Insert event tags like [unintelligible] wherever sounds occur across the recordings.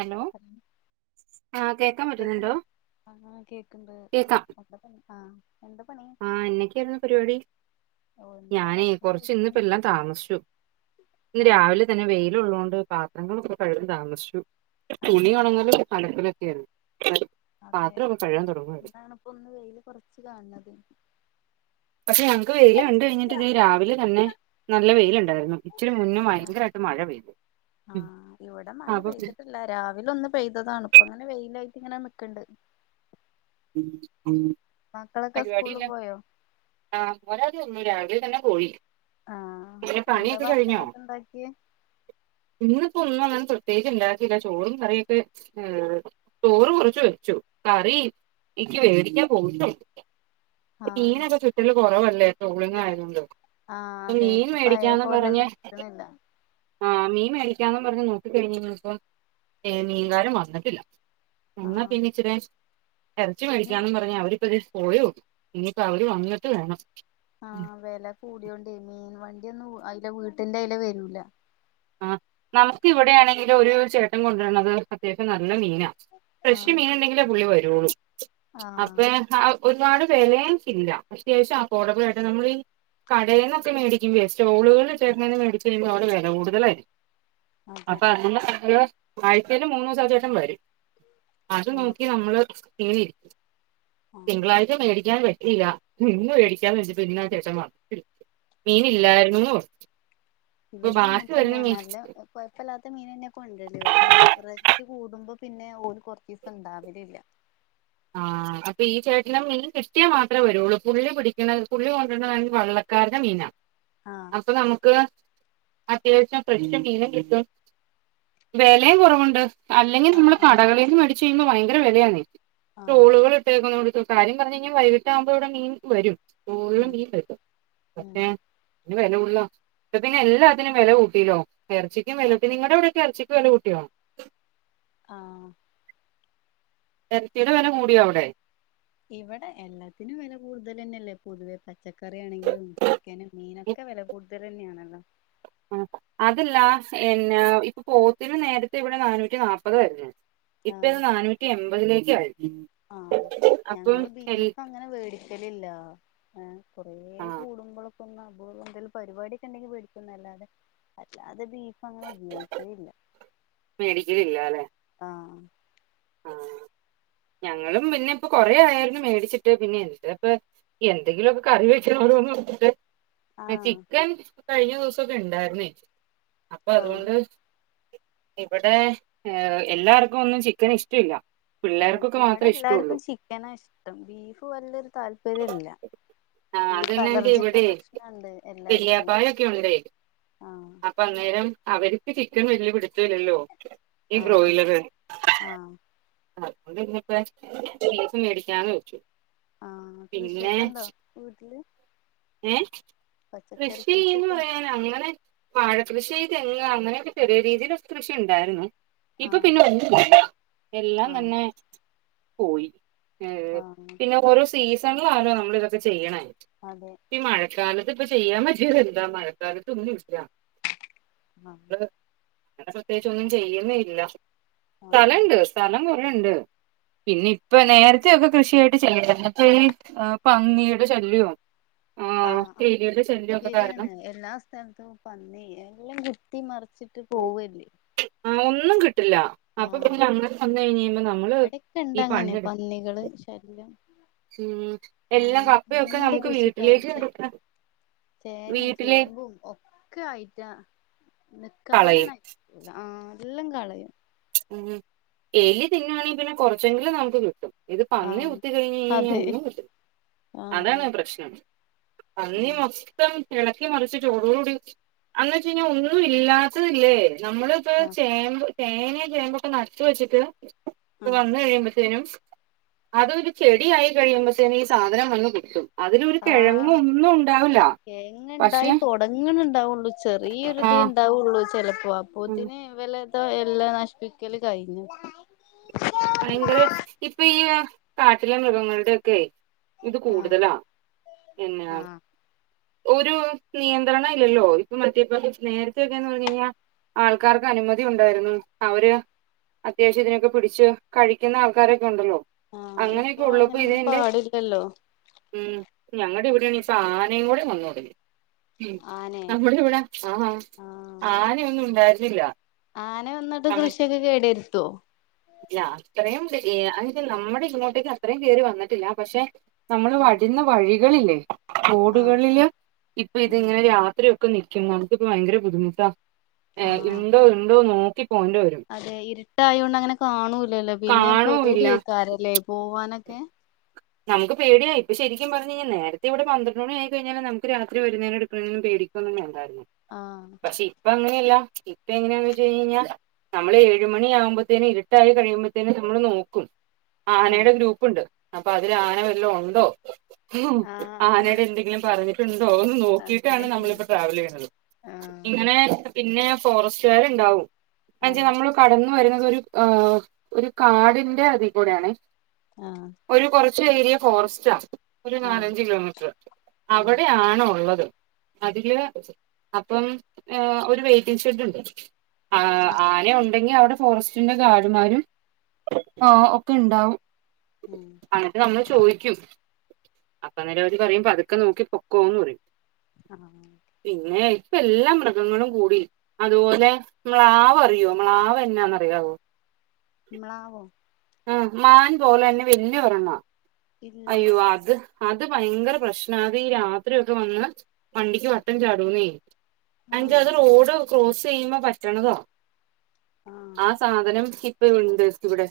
Hello [unintelligible] ആഹ് കേക്കാൻ പറ്റുന്നുണ്ടോ? കേക്കുന്നു കേക്കണ്ട് അ ആ ആ എന്നൊക്കെയായിരുന്നു പരിപാടി ഓഹ് എന്താ ഞാനേ ഭക്ഷണം കൊർച്ച് കഴിക്ക്ണ് ന്നിപ്പല്ലാം താമസിച്ചു ഇന്ന് ആഹ് രാവിലെ തന്നെ വെയില്ള്ളോണ്ട് പാ ഞങ്ങൾ ഇപ്പോ കയറി താമസിച്ചു തുണി ആഹ് ഉണങ്ങലും അലക്കൽ ഒക്കെയായിരുന്നു അതെ ഇന്നാണിപ്പോ ഒന്ന് വെയില് കുറച്ച് കാണത് പക്ഷെ ഞങ്ങക്ക് വെയില് കണ്ട കഴിഞ്ഞിട്ട് ഇത് ആഹ് രാവിലെ തന്നെ നല്ല വെയിലണ്ട് ണ്ടായിരുന്നു. ഇച്ചി മുന്ന് ഭയങ്കരായിട്ട് മഴ പെയ്തു. ആ ഉം ഇവിടെ മയ അപ്പൊ പെയ്തിട്ടില്ല രാവിലെ ഒന്ന് പെയ്തതാണ്. ഇപ്പ ങ്ങനെ വെയില ഇങ്ങനെ നിക്ണ്ട് ഉം ഉം സ്കൂളിൽ പരിപാടില്ല പോയോ ആ ഒരാൾത് [unintelligible] തന്നെ പോയി ആഹ് പിന്നെ എന്താ പണിയൊക്കെ കഴിഞ്ഞോ? ഭക്ഷണൊക്കെ ഇണ്ടാക്കിയെ ഇന്ന് പ്പൊന്നും ങ്ങ പ്രത്യേകിച്ച് ണ്ടാക്കില്ല ചോറും കറിയൊക്കെ ഏ ചോറ് കുറച്ച് വെച്ചു കറി ഇ ക്ക് വേടിക്കാൻ പോയിറ്റോ ആഹ് മീനൊക്കെ ചുറ്റൽല് കൊറവല്ലേ ട്രോളിംഗ് ആയതൊണ്ട് ആ അതെ ഇപ്പൊ പയേ പോലൊന്നും കിട്ട് ണില്ല. ആ മീൻ മേടിക്കാന്ന് പർഞ് നോക്കിക്കയ്ഞ്ഞീഞ്ഞിപ്പം ഏ മീൻകാരും വന്നിട്ടില്ല. എന്നാ ആഹ് പിന്നിച്റേ ഇറച്ചി ഇന്ന് മേടിക്കാന്ന് പറഞ് അവരിപ്പതെ പോയോ. ഇനിയിപ്പോ അവര് വന്നിട്ട് വേണം ആ വെല കൂടിയോണ്ടേ മീൻ വണ്ടിയൊന്നും ഉ ഐലെ വീട്ടിന്റെ അയിലെ വരൂല. ആ നമുക്ക് ഇവിടെയാണെങ്കിലും ഒരു ചേട്ടൻ കൊണ്ടര്ന്നത് അത്യാവശ്യം നല്ല മീനാ. ഫ്രഷ് ആഹ് മീന്ണ്ടെങ്കില് പുള്ളി വരോളു. ആഹ് അപ്പയാ ഹാഹ് ഒരുപാട് വെലേം ഇല്ല. അത്യാവശ്യം അഫോർഡബിൾ ആയിട്ട് നമ്മളീ കടേന്നൊക്കെ മേടിക്ക്മ്പൊ സ്റ്റോളുകള് ചേര്ന്ന്ന്ന് [unintelligible] [unintelligible] അതെ അപ്പൊ [unintelligible] ആഴ്ചേല് മൂന്നൂസം ആ ചേട്ടൻ വരും. അത് ആഹ് നോക്കി നമ്മള് [unintelligible] ആഹ് തിങ്കളാഴ്ച മേടിക്കാൻവരും. ഇല്ല ഇന്ന് മേടിക്കാൻ വച്ചപ്പ ഇന്നാ ചേട്ടൻ വാന്നിട്ടില് മീന് ഇല്ലായിരുന്നുന്ന് പർഞു ഇവടെ അങ്ങൻ തന്നെയാ. നല്ല ഹ് കൊയപ്പല്ലാത്ത മീനന്നെ കൊണ്ടര്ല് പക്ഷെ റൈട് കൂടും. മ്പൊ പിന്നെ ഓല് കൊർചീസം ണ്ടാവല് ല്ല ആ ആ അപ്പൊ ഈ ചേട്ടൻെ മീൻ കിട്ടിയാ മാത്രേ വരുള്ളൂ. പുള്ളി പിടിക്കണെ പുള്ളി കൊണ്ട്ര്താണങ്കി വള്ളക്കാരുടെ മീനാ. ആഹ് അപ്പൊ നമുക്ക് അത്യാവശ്യം ഫ്രഷ് മീനും കിട്ടും വെലേം കൊറവുണ്ട്. അല്ലെങ്കിൽ ആഹ് നമ്മള് ആഹ് കടകളിൽ നിന്ന് മേടിച്ച് കഴുമ്പോ ഭയങ്കര വെലയാണ് ആഹ് ടോളുകൾ ഇട്ടേ ക്കുന്നടുത് കാര്യം പർഞ്ഞഴിഞ്ഞാ വൈകീട്ടാകുമ്പോൾ ഇവിടെ മീൻ വരും ഉം ഉം [unintelligible] [unintelligible] വെല കൂട്ലോ പ്പൊ പിന്ന എല്ലാത്തിനും വെല കൂട്ടീലോ എറച്ചിക്കും വില കൂട്ടി അതെ നിങ്ങടെ വിടെക്ക എർച്ചക്ക് വെലൂട് [unintelligible] ആ എൽതീടെ വെല കൂടിയോ അവിടെ? ഇവടെ എല്ലാത്തിനും വില കൂടുതലെന്നെല്ലേ പൊതുവെ പ ച്ചക്കറി ആണെങ്കിലും ചിക്കനും മീനൊക്കെ വെല കൂടുതലെന്നെയാണല്ലോ. ആ അതല്ല എന്ന പ്പൊ പോത്തിന് നേരത്തെ ഇവിടെ നാനൂറ്റി നാല്പത് വര്ന്നു ഇപ്പ ത് നാനൂറ്റി എൺമ്പതിലേക്യായി ആ ഹ ഞങ്ങള് എൽ ബീഫ് അങ്ങനെ വേടിക്കലില്ല. ഏ കൊറേ ആ കൂടുമ്പൊളൊ ഒന്നപൂർവന്തെലും പരിവാടിക്കെണ്ടെങ്കി വെട്കുന്നല്ലാതെ അല്ലാ തെ ബീഫ അങ് ഉപയോയിക്കേല്ല മേടിക്കലില്ല അല്ലെ ആഹ് ആ ഞങ്ങളും പിന്നെ ഇപ്പൊ കൊറേ ആയാലും മേടിച്ചിട്ട് പിന്നെ എന്ത് പ്പ എന്തെങ്കിലൊന്ന് കറി വെച്ണോ [unintelligible] ആഹ് ചിക്കൻ കഴിഞ്ഞ ദിവസൊക്കെ ഇണ്ടായിര്ന്നേ. അപ്പൊ ആഹ് അതുകൊണ്ട് ഇവിടെ ഏ എല്ലാർക്കും ഒന്നും ചിക്കൻ ഇഷ്ടവില്ല ആ ഇവിടെ എല്ലാർക്കും ചിക്കന ഇഷ്ടം ബീഫ് വല്ലൊരു താല്പര്യ ഇല്ല ആഹ ബീഫ് [unintelligible] അലർജിന്റെ ഇവിടെ പ്രശ്നണ്ട് എല്ലാർക്കും വെല്യാാപ്പായൊക്കെ ഉണ്ടെയേ ആഹ് അപ്പൊ അന്നേരം അവര് റ്റി ചിക്കൻ വല്യ പിട്ത് ല്ലല്ലോ. ഈ ആഹ് ബ്രോയിലർ ആഹ് അതോണ്ട്ന്ന്പ്പ [unintelligible] ബീഫ് മേടിക്കാന്ന് വെച്ചു ആ പിന്നെ കൃഷിയൊക്കെ ഉണ്ടോ വീട്ടില്? ഏ പച്ചക്കറി കൃഷീന്ന് കൃഷിയൊക്കെ പറയാന അങ്ങനെ വാഴ കൃഷി തെങ് അങ്ങനൊക്കെ ചെറിയ രീതിൽ കൃഷി ഉണ്ടായിരുന്നു ഇപ്പൊ ആഹ് പിന്നെ [unintelligible] എല്ലാം ആഹ് തന്നെ പോയി മ്മ് ആഹ് പിന്നെ ഓരോ സീസണിൽ ആണോ നമ്മൾ ഇതൊക്കെ ചെയ്യണ അതെ ഈ മഴക്കാലത്ത് ഇപ്പ ചെയ്യാൻ പറ്റിയതെന്താ മഴക്കാലത്ത് ഒന്നും ഇല്ല ആ നമ്മള് അങ്ങനെ പ്രത്യേകിച്ച് ഒന്നും ചെയ്യുന്നല്ല ആഹ് സ്ഥലുണ്ട് സ്ഥലം കൊറേയുണ്ട് പിന്നെ ഇപ്പ നേരത്തെ ഒക്കെ കൃഷിയായിട്ട് ചെയ്യണ്ട [unintelligible] പന്നിയുടെ ശല്യോ ആഹ ശരിയാണ് കാരണം എല്ലാ സ്ഥലത്തും പന്നി എല്ലാം കുത്തി മറച്ച് വച്ചിട്ട് പോവല്ലേ ഇല്ല അപ്പൊ ആഹ് പിന്നെ അങ്ങനെ വന്ന് കഴിഞ്ഞ കഴിയുമ്പോ നമ്മള് ഇവിടെക്കെ ഇണ്ട് ഈ അങ്ങനെ പണെടുക്ക പന്നികള് ശല്യം ഉം ആഹ് എല്ലാം നമ്മള് കപ്പയൊക്കെ എന്ത് നമുക്ക് കുഴിച്ചിട്ടാലും വീട്ടിലേക്ക് ചേ എടുക്കാം ചേനയും ചേമ്പും ഒക്കെ ആയിട്ടാ കളയും. കാനണായി ആ എല്ലാം കളയും ഉം എലി തിന്നുവാണെങ്കിൽ പിന്നെ കുറച്ചെങ്കിലും നമുക്ക് കിട്ടും ഇത് പന്നി ആഹ് കുത്തി കഴിഞ്ഞേഴിഞ്ഞാൽ അതെ ഒന്നും കിട്ടില്ല അതാണ് ആഹ് പ്രശ്നം പന്നി ആഹ് മൊത്തം ഇളക്കി ഇളക്കി മറിച്ചട്ട് ഓടോടുകൂടി അന്ന് വെച്ച് കഴിഞ്ഞാൽ ഒന്നും ഇല്ലാത്തത് ഇല്ലേ നമ്മളിപ്പോ ആഹ് ചേമ്പ് ചേനയും ചേമ്പൊക്കെ നട്ടുവെച്ചിട്ട് ആഹ് വന്ന് കഴിയുമ്പ [unintelligible] അതൊരു ചെടിയായി കഴിയുമ്പത്തേനും ഈ സാധനം വന്ന് കൊത്തും അതിലൊരു കിഴങ്ങും ആഹ് ഒന്നും തേങ്ങ പക്ഷെ ഇണ്ടായി തുടങ്ങനുണ്ടാവുള്ളു ആ ചെറിയൊരിതേ ഉണ്ടാവുള്ളു ചിലപ്പോ അപ്പ ഉം, ത്തിന് വല്ലതോ എല്ലാം നശിപ്പിക്കല് കഴിഞ്ഞു ഭയങ്കര ഇപ്പൊ ഈ കാട്ടിലെ മൃഗങ്ങളുടെ ഒക്കെ ആയി ഇത് ആഹ് കൂടുതലാ പിന്ന ആഹ് ഒരു നിയന്ത്രണം ഇല്ലല്ലോ ഇപ്പ മറ്റേപ്പ നേരത്തെൊക്കെയന്ന് പറഞ്ഞു കഴിഞ്ഞാ ആൾക്കാർക്ക് അനുമതി ഉണ്ടായിരുന്നു അവര് അത്യാവശ്യതിനൊക്കെ പിടിച്ച് കഴിക്കുന്ന ആൾക്കാരൊക്കെ ഉണ്ടല്ലോ ആഹ് ഇപ്പൊ അങ്ങനെയൊക്കെ ഉള്ളപ്പോ അങ്ങനൊന്നും ഇതിന്റെ പാടില്ലല്ലോ മ്മ് ഞങ്ങടെ ഇവിടെ ആണേൽ [unintelligible] നീ കൂടെ [unintelligible] മ്മ് ആനെ നമ്മുടെ ഇവിടെ ആഹ ആന ഒന്നും ഉണ്ടായിരുന്നില്ല ആനെ വന്നിട്ട് നമ്മ കൃഷിയൊക്കെ കേടിരുത്തുവോ ഇല്ല അത്രയും [unintelligible] നമ്മുടെ ഇങ്ങോട്ടേക്ക് അത്രയും കേറി വന്നിട്ടില്ല പക്ഷെ നമ്മള് വരുന്ന വഴികളില്ലേ റോഡുകളില് ഉം ഇപ്പതിങ്ങനെ രാത്രിയും [unintelligible] നമുക്കിപ്പൊ ഭയങ്കര ബുദ്ധിമുട്ടാ ഇണ്ടോ ഇണ്ടോ നോ അതെ ഇർട്ടായൊണ്ട് അങ്ങനെ കാണൂലല്ലോ പിന്നെ കാണൂല്ല പേടിയ്ക്കാാരല്ലേ പോവാനൊക്കെ ഏ നമുക്ക്പേടിയായി ഇപ്പോ ശരിക്കുപറഞ്ഞയ്ഞ്ഞാ നേത്തെ ഇവിടെ പന്ത്രണ്ട് മണിയായി കഴിഞ്ഞാല നമുക്ക്‌രാത്രിഒരുനേരം അടുക്കുന്നേന് മുന്നേ ഇപ്പൊന്നും വെണ്ടാർന്നു ആഹ് പക്ഷെ ഇപ്പ ങ്ങനല്ല ഇപ്പ എങ്ങനാവെച്ചയ്ഞ്ഞഞ്ഞ നമ്മള് ഏഴുമണി ആവുമ്പെത്തിന് ഇര്ട്ടായി കയിമ്പേത്തിന് നമ്മള് നോക്കും ആനേടെ ആഹ് ഗ്രൂപ്പുണ്ട് അപ്പ അതിൽ ആന വല്ലെണ്ടോ ഹും.. ആഹ് ആനടെന്തെങ്കിലും പറഞ്ഞിട് ട്ടൊന്ന് അതെ ന്നോക്കിയിട്ടാണ് നമ്മളിപ്പ ട്രാവലിയന്നത് ആഹ് ഇങ്ങനെ പിന്നെ.. ഫോറസ്റ്റാർണ്ടാവും [unintelligible] ആഹ് നമ്മള് കടന്ന് ഞാ വരുന്നത് ആ ഒരു കാടിന്റെ അതീ കൂടാണേ ആ... ഒരു കുറച്ച് ഏരിയ ഫോറസ്റ്റാ ഒരു ആഹ് നാലഞ്ച് കിലോമീറ്റർ ആഹ് അവിടെയാണുള്ളത് അതില് അപ്പം ഏ ഒരു വെയ്റ്റിംഗ് ഷെഡഡുണ്ട്. ആ ആന ഉം ടെങ്കി അവിടെ ഫോറസ്റ്റിന്റെ ഗാർഡ്മാരും ആ ഒക്കെണ്ടാവും ഉം അന്നട്ട് നമ്മള് ചോയിക്കും അപ്പന്നെര് അവര് പറയും പത്ക്കെനോക്കി പോക്കൊന്ന് പറയും ആഹ് പിന്നെ.. ഇപ്പല്ലാ മൃഗങ്ങളും കൂടി അതുപോലെ മ്ല്ളാവ് അറിയോ മ്ലാളാവ് എന്നാന്നറിയാവോ മ്ലാളാവോ? ഉം മാൻ പോലെന്നെ വല്യ ഒരെണ്ണാ ഇല്ല അയ്യോ അത് അത് ഭയങ്കര പ്രശ്നാ അത് ഈ രാത്രിയൊക്കെ വന്ന് വണ്ടിക്ക് വട്ടം ചാടുന്നേ അഞ്ചാ ആഹ് അത് റോഡ് ക്രോസെയുമ്പോ പറ്റണതാ ആഹ് ആ സാധനം ഇപ്പ വെടണ്ട് ഇവിടെ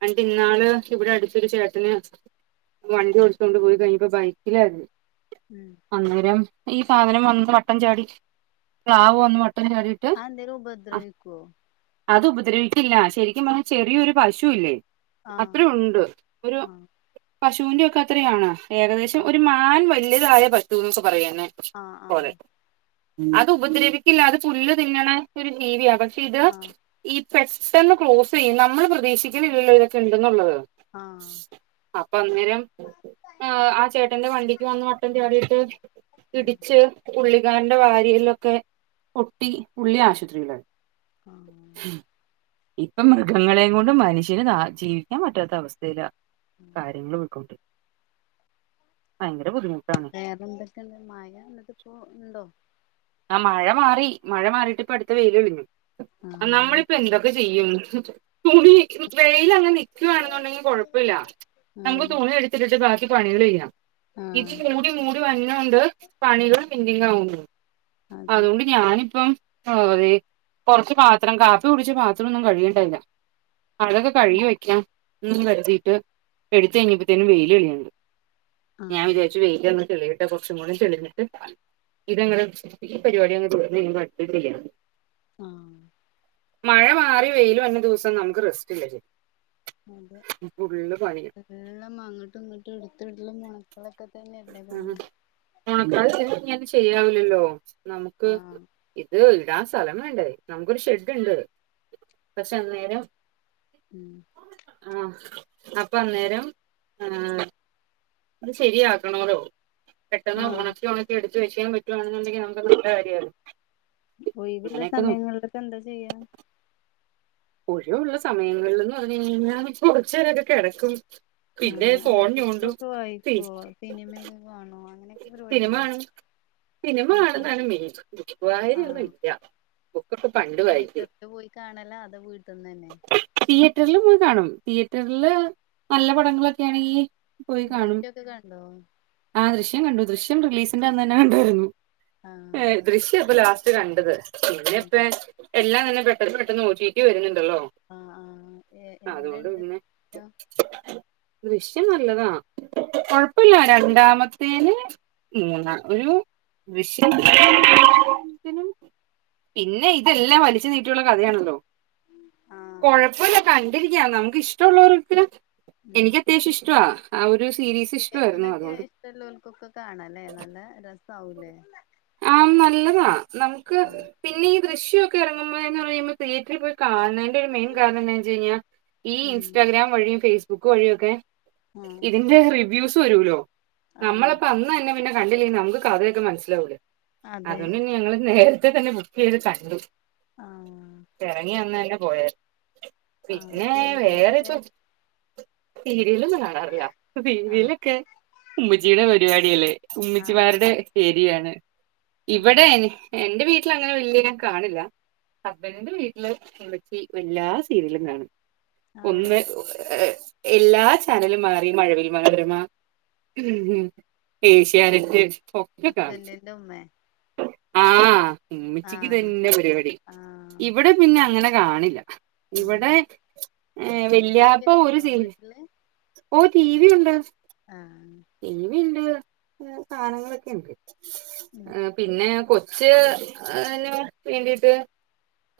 പണ്ട് ആഹ് ഇന്നാള് ഇവിടെ അടു ഒരുച്ചേട്ടന് വണ്ടി ഓടിച്ചുകൊണ്ട് പോയി കഴിഞ്ഞപ്പോ ബൈക്കിലായിരുന്നു ഉം അന്നേരം ഈ സാധനം വന്ന് വട്ടം ചാടി മ്ലാവ് വന്ന് വ അ എന്തേലും ഉപദ്രവിക്കോ അതു ഉപദ്രവിക്കില്ല ശരികും പറഞാ ചെറിയൊരു പശു ഇല്ലേ ആഹ് അത്രയുണ്ട് ഒരു ആഹ് പശുന്റക്കെ അത്രയാണ് ഏകദേശം ആഹ് ഒരു മാൻ വല്യ താഴെ പറ്റൂ എന്നൊക്കെ പറയന്നെ ആഹ് പോലെ ആഹ് അതുപദ്രവിക്കില്ല അത് പുല്ല് തിന്നണ ഒരു ജീവിയാ പക്ഷെ ഇത് ആഹ് ഈ പെട്ടെന്ന് ക്ലോസെയും നമ്മള് പ്രതീക്ഷിക്കണ്ല്ലല്ലോ തൊക്കെ ണ്ടെന്നുള്ളത് ആ അപ്പൊ അന്നേരം ആ ആചേട്ടന്റെ വണ്ടിക്ക് വന്ന് വട്ടം ചാടീട്ട് ഉം ഇടിച്ച് പുള്ളിക്കാരന്റെ വാരി ലൊക്കെ പൊട്ടി പുള്ളി ആശുപത്രിലാ ആ... ഇപ്പം മൃഗങ്ങളെകൊണ്ട് മൻഷ്യന് ജീവിക്കാപറ്റാത്ത അവസ്ഥയിലാ കാര്യങ്ങൾ പോയ്ക്കൊണ്ട്... വേറെന്തെക്കെണ്ട് മഴ ന്ന്ട്ട്പ്പൊ ണ്ടോ അ മഴ മാറി മഴ മാറീട്ട് പോ അട്ത്ത വെയില് വര്ണ് ആഹ് നാളിപ്പൊ എന്തൊക്കെ ചെയ്യും തുണീ വെയ്ലങ്ങനെ നിക്കുവാണന്നുണ്ടകിൽ കൊഴപ്പില്ല നമ്മക് ആഹ് തുണി എടുത്തിട്ടിട്ട് ബാക്കി പണികള് ചെയ്യാം ഇത് ആഹ് മൂടി മൂടി വന്നൊണ്ട് പണികള് പെന്റിങ്ങാവുന്നേ അതെ അതോണ്ട് ഞാനും ഇപ്പം അ തേ കുറച്ച പാത്രം കാപ്പി കുടിച്ച പാത്രം ഒന്നും കഴികിട്ടേല്ല അതൊക്കെ ഉം കഴുകി വെക്കാം. ന്ന് കര്തീട്ട് എടുത്ത് കഴിഞ്ഞപ്പ ത്തേനും വെയില് കഴി ഞാൻ ആഹ് വിചാരിച്ചു വെയിലാങ്ങട്ട് തെളിയട്ടെ കൊറച്ചും കൂടി തെ ളിഞ്ഞിട്ട് ഇതങ്ങെട് ഈ പരിപാടി അങ് ത്ർന്ന് കഴിഞ്ഞ്ട്ട് അടുത്തചെയ്യാ ആ മഴ മാറി വെയിലും വന്ന ദിവസം നമുക്ക് റെസ്റ്റ് ഇല്ല അതെ ശരിക്കും ഫുള്ള് പണിയാ അത് അങ്ങോട്ടും ഇങ്ങോട്ടും എടുത്ത്ടലും ഒണക്ക ലൊക്കെ തന്നെ ല്ലേ പണി ണക്ക [inaudible] ശരിയ്യാവില്ലല്ലോ നമുക്ക് ആഹ് ഇത് ഇടാൻ ആ സ്ഥലം വേണ്ടേ നമക്കൊരു ഷെഡ്ണ്ട് പക്ഷെ അന്നേരം ഉം ആഹ അപ്പൊ അന്നേരം ആ അത് ശെരിയാക്കണോലോ പെട്ടെന്ന് ആഹ് ണക്കി ഒണക്കി എടുത്ത് വെക്കാൻ പറ്റുവാണെന്നുണ്ടങ്കിൽ നമുക്ക് നല്ല കാര്യല്ലോ ഒയിവുള്ള സമയങ്ങളിലൊക്കെ എന്താ ചെയ്യാ ഒഴിവുള്ള സമയങ്ങളിൽന്ന് പറഞ്ഞ കഴിഞ്ഞാൽ കുറച്ചു നേരൊക്കെ കിടക്കും പിന്നെ ആഹ് അല്ല ഫോൺ ഞൂണ്ടും ബുക്കൊക്കെ വായിക്കുവോ സിനിമയൊക്കെ കാണോ അങ്ങനെ സിനിമാണും സിനിമ കാണുന്നതാണ് മെയ്ൻ ബുക്കു ആഹ് വയനാന്നുംല്ല തിയേറ്ററില് പോയി കാണലണ് അതൊ വീട്ടന്ന് തന്നെ തീയറ്ററില് നല്ല പടങ്ങളൊക്കെയാണെങ്കിൽ ദൃശ്യൊക്കെ കണ്ടോ ആ ദൃശ്യം കണ്ടു ദൃശ്യം റിലീസിന്റെ അന്ന് തന്നെ കണ്ടായിരുന്നു ആഹ് ദൃശ്യം ഇപ്പൊ ലാസ്റ്റ് കണ്ടത് പിന്നെ ഇപ്പ ആഹ് എല്ലാം തന്നെ പെട്ടെന്ന് പെട്ടെന്ന് ഒറ്റി പി വരുന്നു ല്ലോ ആഹ് ആഹ് എ അതുകൊണ്ട് എങ്ങനെണ്ട് പിന്നെ ദൃശ്യം നല്ലതാ കൊഴപ്പില്ല രണ്ടാമത്തെ തേന മൂന്ന് ഒരു വിഷയത്തിനും പിന്നെ ഇതെല്ലാം വലിച്ചു നീട്ടിയുള്ള കഥയാണല്ലോ ആഹ് കൊഴപ്പില്ല കണ്ടിരിക്കാ നമുക്ക്ഷ്ടമുള്ളവർക്ക് ഉം എനിക്ക് അത്യാവശ്യം ഇഷ്ടവാ ആ ഒരു സീരീസ് ഇഷ്ടമായിരുന്നു അതുകൊണ്ട് ല്ലൂൽക്കൊക്ക കാണ അല്ലേ നല്ല രസവുംലേ ആഹ് നല്ലതാ നമുക്ക് പിന്നെ ഈ ദൃശ്യൊക്കെ ഇറങ്ങുമ്പോ എ പറയുമ്പ തിയറ്ററിൽ പോയി കാണുന്നതിന്റെ മെയ്ൻ കാരണം എന്താന്ന് വെച്ച് കഴിഞ്ഞാൽ ആഹ് ഇൻസ്റ്റാഗ്രാം വഴിയും ഫേസ്ബുക്ക് ബുക്ക് വഴിയൊക്കെ ആഹ് ഇതിന്റെ റിവ്യൂസ് വരുലോ ആഹ് നമ്മളപ്പോ അന്ന് തന്നെ പിന്നെ കണ്ടില്ലേ നമുക്ക് കഥയൊക്കെ മനസ്സിലാവൂലേ അതെ അതുകൊണ്ട് ഇ ഞങ്ങള് നേരത്തെ തന്നെ ബുക്ക് ചെയ്ത് കണ്ടു ആഹ് ഇറങ്ങി അന്ന് തന്നെ പോയാരുന്നു ആഹ് പിന്നെ വേറെ പ്പോ സീരിയലൊക്കെ സീരിയൽ ഒന്നും കാണാറില്ല ആഹ് സീരിയിലൊക്കെ ഉമ്മചിയുടെ പരിപാടില്ലേ ആഹ് ഉമ്മിച്ചിമാരുടെ ആഹ് ഏരിയാണ് ഇവിടെ ആഹ് എന്റെ വീട്ട വീട്ടില്അങ്ങനെ വല്ല്യ ഞാൻ കാണില്ല ഹസ്ബൻ്റിന്റെ വീട്ടില് ഉമ്മച്ചി എല്ലാ സീരിയലും കാണും ആഹ് ഒന്ന് ഏർ എല്ലാ ചാനലും മാറി മഴവിൽ മനോരമ ഉം ആഹ് ഏഷ്യാനെറ്റ് ഒക്കെ കാണും ഹസ്ബന്റിന്റെ ഉമ്മേ ആഹ് ഉമ്മച്ചിക്ക് ആഹ് ഇതന്നെ പരിപാടി ആഹ് ഇവിടെ പിന്നെ അങ്ങനെ കാണില്ല ആഹ് ഇവിടെ ഏ ടി വി വെല്യാപ്പ ഒക്കെ ഒരു ഉണ്ടോ സീരി വീട്ടില് ഓ തീ വി ഉണ്ട് ആഹ് ടി വി ഉണ്ട് സാധനങ്ങളൊക്കെ ഉണ്ട് ഉം പിന്നെ കൊ ച്ച് അതിന് വേണ്ടീട്ട്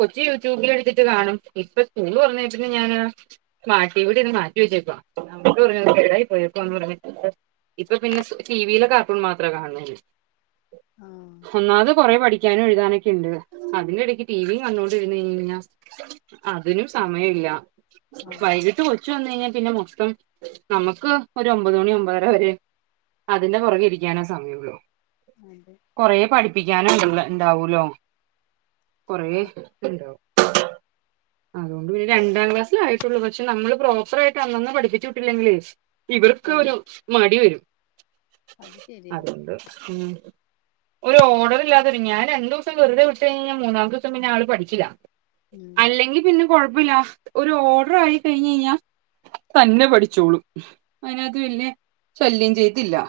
കൊച്ചു യൂട്യൂബിൽ എടുത്തിട്ട് കാണും ഇപ്പൊ സ്കൂൾ തുറന്നെ പിന്നെ ഞാൻ സ്മാർട്ട് ടീവിടെത് മാറ്റി വ റ്റിപ്പ എന്നിട്ട് പറഞ്ഞത് കേടായി പോയേക്കുവാന്ന് പറഞ്ഞ് ഇപ്പൊ പിന്നെ ടി വിയിലെ കാർട്ടൂൺ മാത്രേ കാണള്ളൂ ആഹ് ഒന്നാമത് കൊറെ പഠിക്ക ഠിക്കാനും എഴുതാനൊക്കെുണ്ട് അതിന്റെ ഇടയ്ക്ക് ടിവിയും കണ്ടുകൊണ്ടിരുന്നു കഴിഞ്ഞാ അതിനും സമയമില്ല ആഹ് വൈകിട്ട് കൊച്ച് വന്ന് കഴിഞ്ഞാൽ പിന്നെ മൊത്തം നമുക്ക് ഒരു ഒമ്പത് മണി ഒമ്പതര വരെ അതിന്റെ പൊറകെ ഇരിക്കാനാ സമയം ള്ളൂ അതെ കുറെ പടി - പ്പിക്കാനും ഉണ്ടാവലോ കൊറേ ആ ണ്ടാവ- രണ്ടാം ക്ലാസ്സൽയിട്ടുള്ളൂ പക്ഷെ നമ്മള് പ്രോപ്പർ ആയിട്ട് അന്നന്ന് പഠിപ്പിച്ചു വിട്ടില്ലെങ്കേ - ഒക്കെ ആഹ് ഒരു മടി വരും അത് ശരിയാ അതുകൊണ്ട് - ഒരു ഓർഡർ ഇല്ലാതെ ഞാൻ രണ്ട് ദിവസം വെറുതെ വിട്ട് കഴിഞ്ഞാൽ മൂന്നാമത്തെ ദിവസം പിന്നെ ആള് പഠിച്ചില്ല. ഉം അല്ലെങ്കി പിന്നെ കൊഴപ്പില്ല. ഒരു ഓർഡർ ആയി കഴിഞ്ഞഴിഞ്ഞാ തന്നെ പഠിച്ചോളും അങ്ങനെ അത് വല്ല്യ ശല്യം ചെയ്തില്ല